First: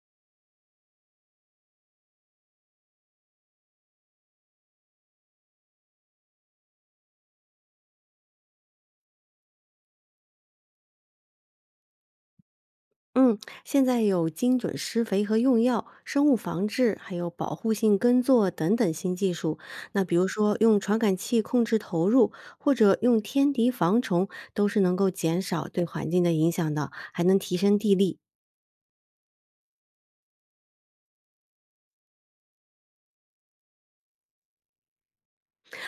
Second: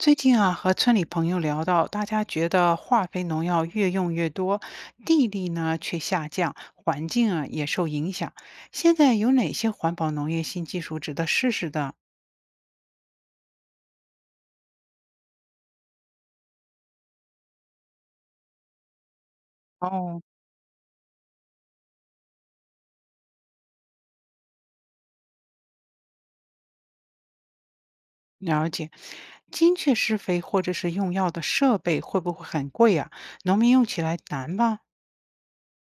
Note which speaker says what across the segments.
Speaker 1: 最近啊，和村里朋友聊到，大家觉得化肥农药越用越多，地力呢却下降，环境啊也受影响。现在有哪些环保农业新技术值得试试的？
Speaker 2: 嗯，现在有精准施肥和用药、生物防治，还有保护性耕作等等新技术。那比
Speaker 1: 哦，
Speaker 2: 如说用传感器控制投入，或者用天敌防虫，都是能够减少对环境的影响的，还能提升地力。
Speaker 1: 了解。精确施肥或者是用药的设备会不会很贵呀？农民用起来难吧？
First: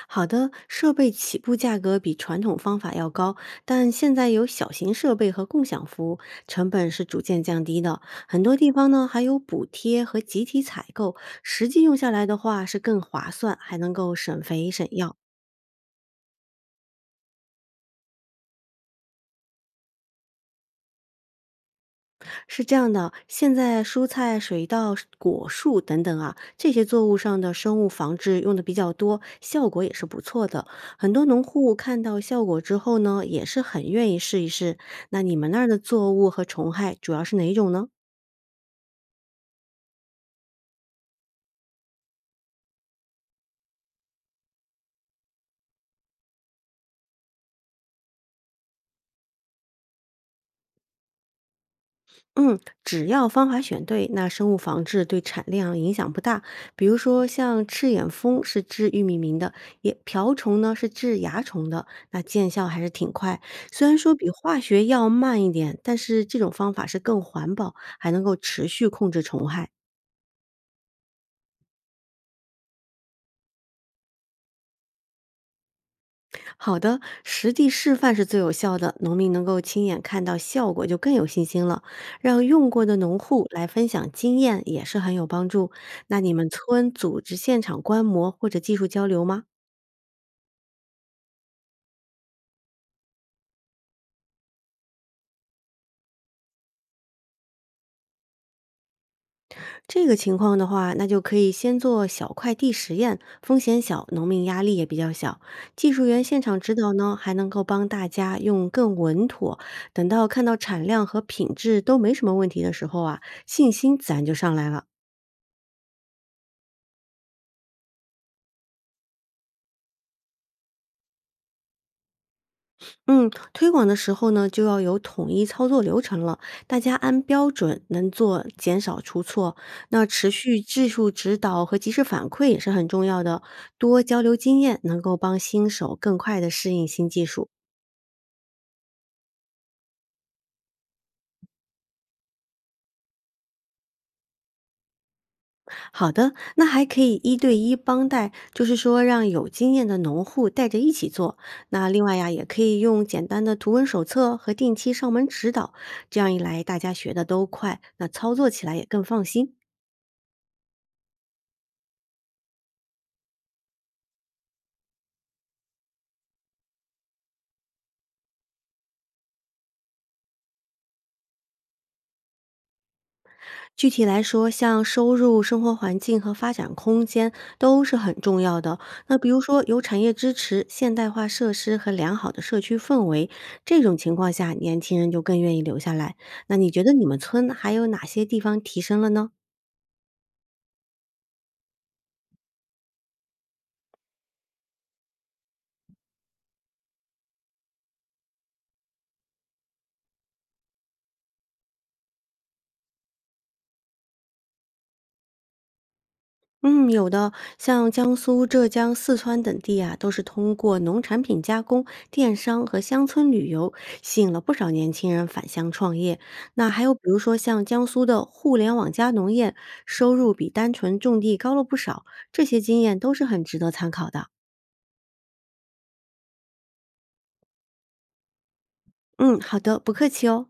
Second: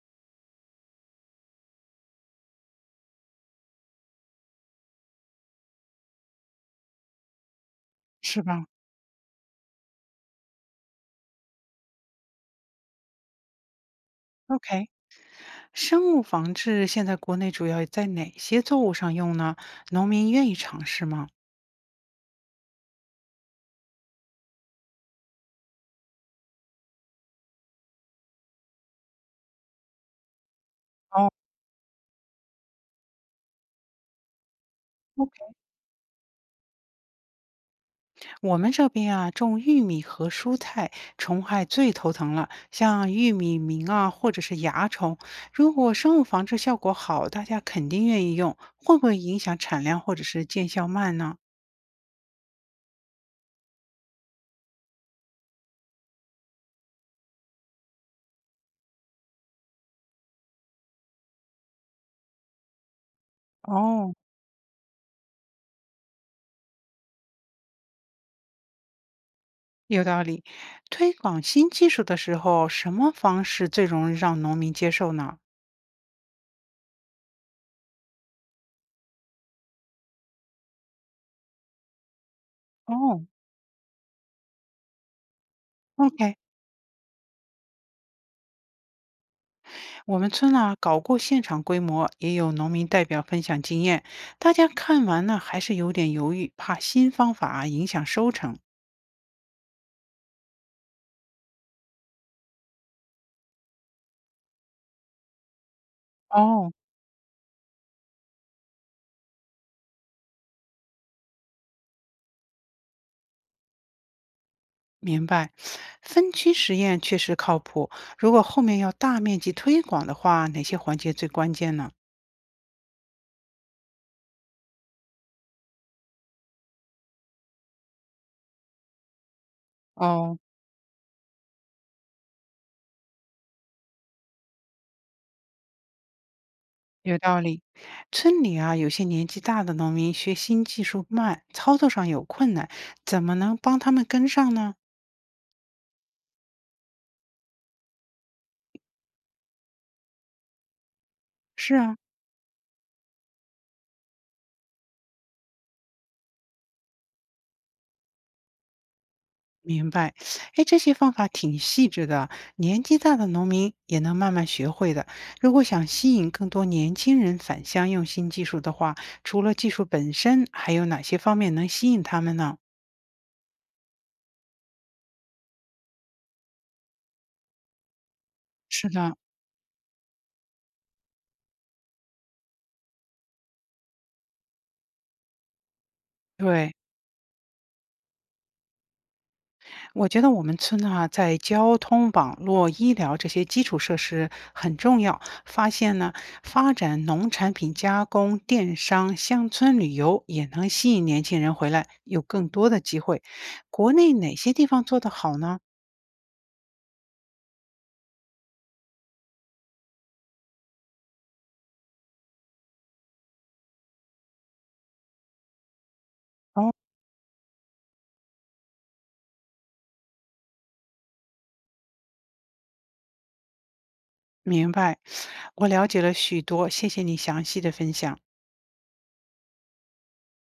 Speaker 2: 好的，设备起步价格比传统方法要高，但现在有小型设备和共享服务，成本是逐渐降低的。很
Speaker 1: 是
Speaker 2: 多
Speaker 1: 吧
Speaker 2: 地方呢还有补贴和集体采购，实际用下来的话是更划算，还能够省肥省
Speaker 1: ？OK，
Speaker 2: 药。
Speaker 1: 生物防治现在国内主要在哪些作物上用呢？农民愿意尝试吗？
Speaker 2: 是这样的，现在蔬菜、水稻、果树等等啊，这些作物上的生物防治用的比较多，效果也是不错的。很多
Speaker 1: 哦，
Speaker 2: 农户看到效果之后呢，也是很愿意试一试。那你们那儿的作物和虫害主要是哪一种呢？
Speaker 1: 我们这边啊，种玉米和蔬菜，虫害最头疼了，像玉米螟啊，或者是蚜虫。如果生物防治效果好，大家肯定愿意用，会不会影响产量或者是见效慢呢？
Speaker 2: 嗯，只要方法选对，那生物防治对产量影响不大。比如说，像赤眼蜂是治玉米螟的，也瓢虫呢是治蚜虫的，那见效还是挺快。虽然说
Speaker 1: 哦，
Speaker 2: 比化学药慢一点，但是这种方法是更环保，还能够持续控制虫害。
Speaker 1: 有道理。推广新技术的时候，什么方式最容易让农民接受呢？
Speaker 2: 好的，实地示范是最有效的，农民能够亲眼看到效果，就更有信心了。让用过的农
Speaker 1: 哦。
Speaker 2: 户来分享经验也是很有帮助。那你
Speaker 1: OK，
Speaker 2: 们村组织现场观摩或者技术交流吗？
Speaker 1: 我们村呢搞过现场规模，也有农民代表分享经验。大家看完呢，还是有点犹豫，怕新方法啊影响收成。
Speaker 2: 这个情况的话，那就可以先做小块地实验，风险小，农民压力也比较小。技术员现场
Speaker 1: 哦，
Speaker 2: 指导呢，还能够帮大家用更稳妥。等到看到产量和品质都没什么问题的时候啊，信心自然就上来了。
Speaker 1: 明白。分区实验确实靠谱。如果后面要大面积推广的话，哪些环节最关键呢？
Speaker 2: 嗯，推广的时候呢，就要有统一操作流程了，大家按标准能做，减少出错。那持
Speaker 1: 哦，
Speaker 2: 续技术指导和及时反馈也是很重要的，多交流经验能够帮新手更快的适应新
Speaker 1: 有
Speaker 2: 技
Speaker 1: 道
Speaker 2: 术。
Speaker 1: 理。村里啊，有些年纪大的农民学新技术慢，操作上有困难，怎么能帮他们跟上呢？
Speaker 2: 好的，那还可以一对一帮带，就是说让有经验的农户带着一起做。
Speaker 1: 是
Speaker 2: 那
Speaker 1: 啊。
Speaker 2: 另外呀，也可以用简单的图文手册和定期上门指导，这样一来大家学的都快，那操作起来也更放心。
Speaker 1: 明白，哎，这些方法挺细致的，年纪大的农民也能慢慢学会的。如果想吸引更多年轻人返乡用新技术的话，除了技术本身，还有哪些方面能吸引他们呢？
Speaker 2: 具体来说，像收入、生活环境和发展空间都是很重要的。
Speaker 1: 是的，
Speaker 2: 那比如说，有产业支持、现代化设施和良好的社区氛围，这种情况下，年轻人就更愿意留下来。那你
Speaker 1: 对。
Speaker 2: 觉得你们村还有哪些地方提升了呢？
Speaker 1: 我觉得我们村啊，在交通网络、医疗这些基础设施很重要。发现呢，发展农产品加工、电商、乡村旅游也能吸引年轻人回来，有更多的机会。国内哪些地方做得好呢？
Speaker 2: 嗯，有的，像江苏、浙江、四川等地啊，都是通过农产品加工、电商和乡村旅游，吸引了不少年轻人返乡创业。那
Speaker 1: 哦，
Speaker 2: 还有比如说像江苏的互联网加农业，收入比单纯种地高了不少，这些经验都是很值得参考的。
Speaker 1: 明白，我了解了许多，谢谢你详细的分享。
Speaker 2: 嗯，好的，不客气哦。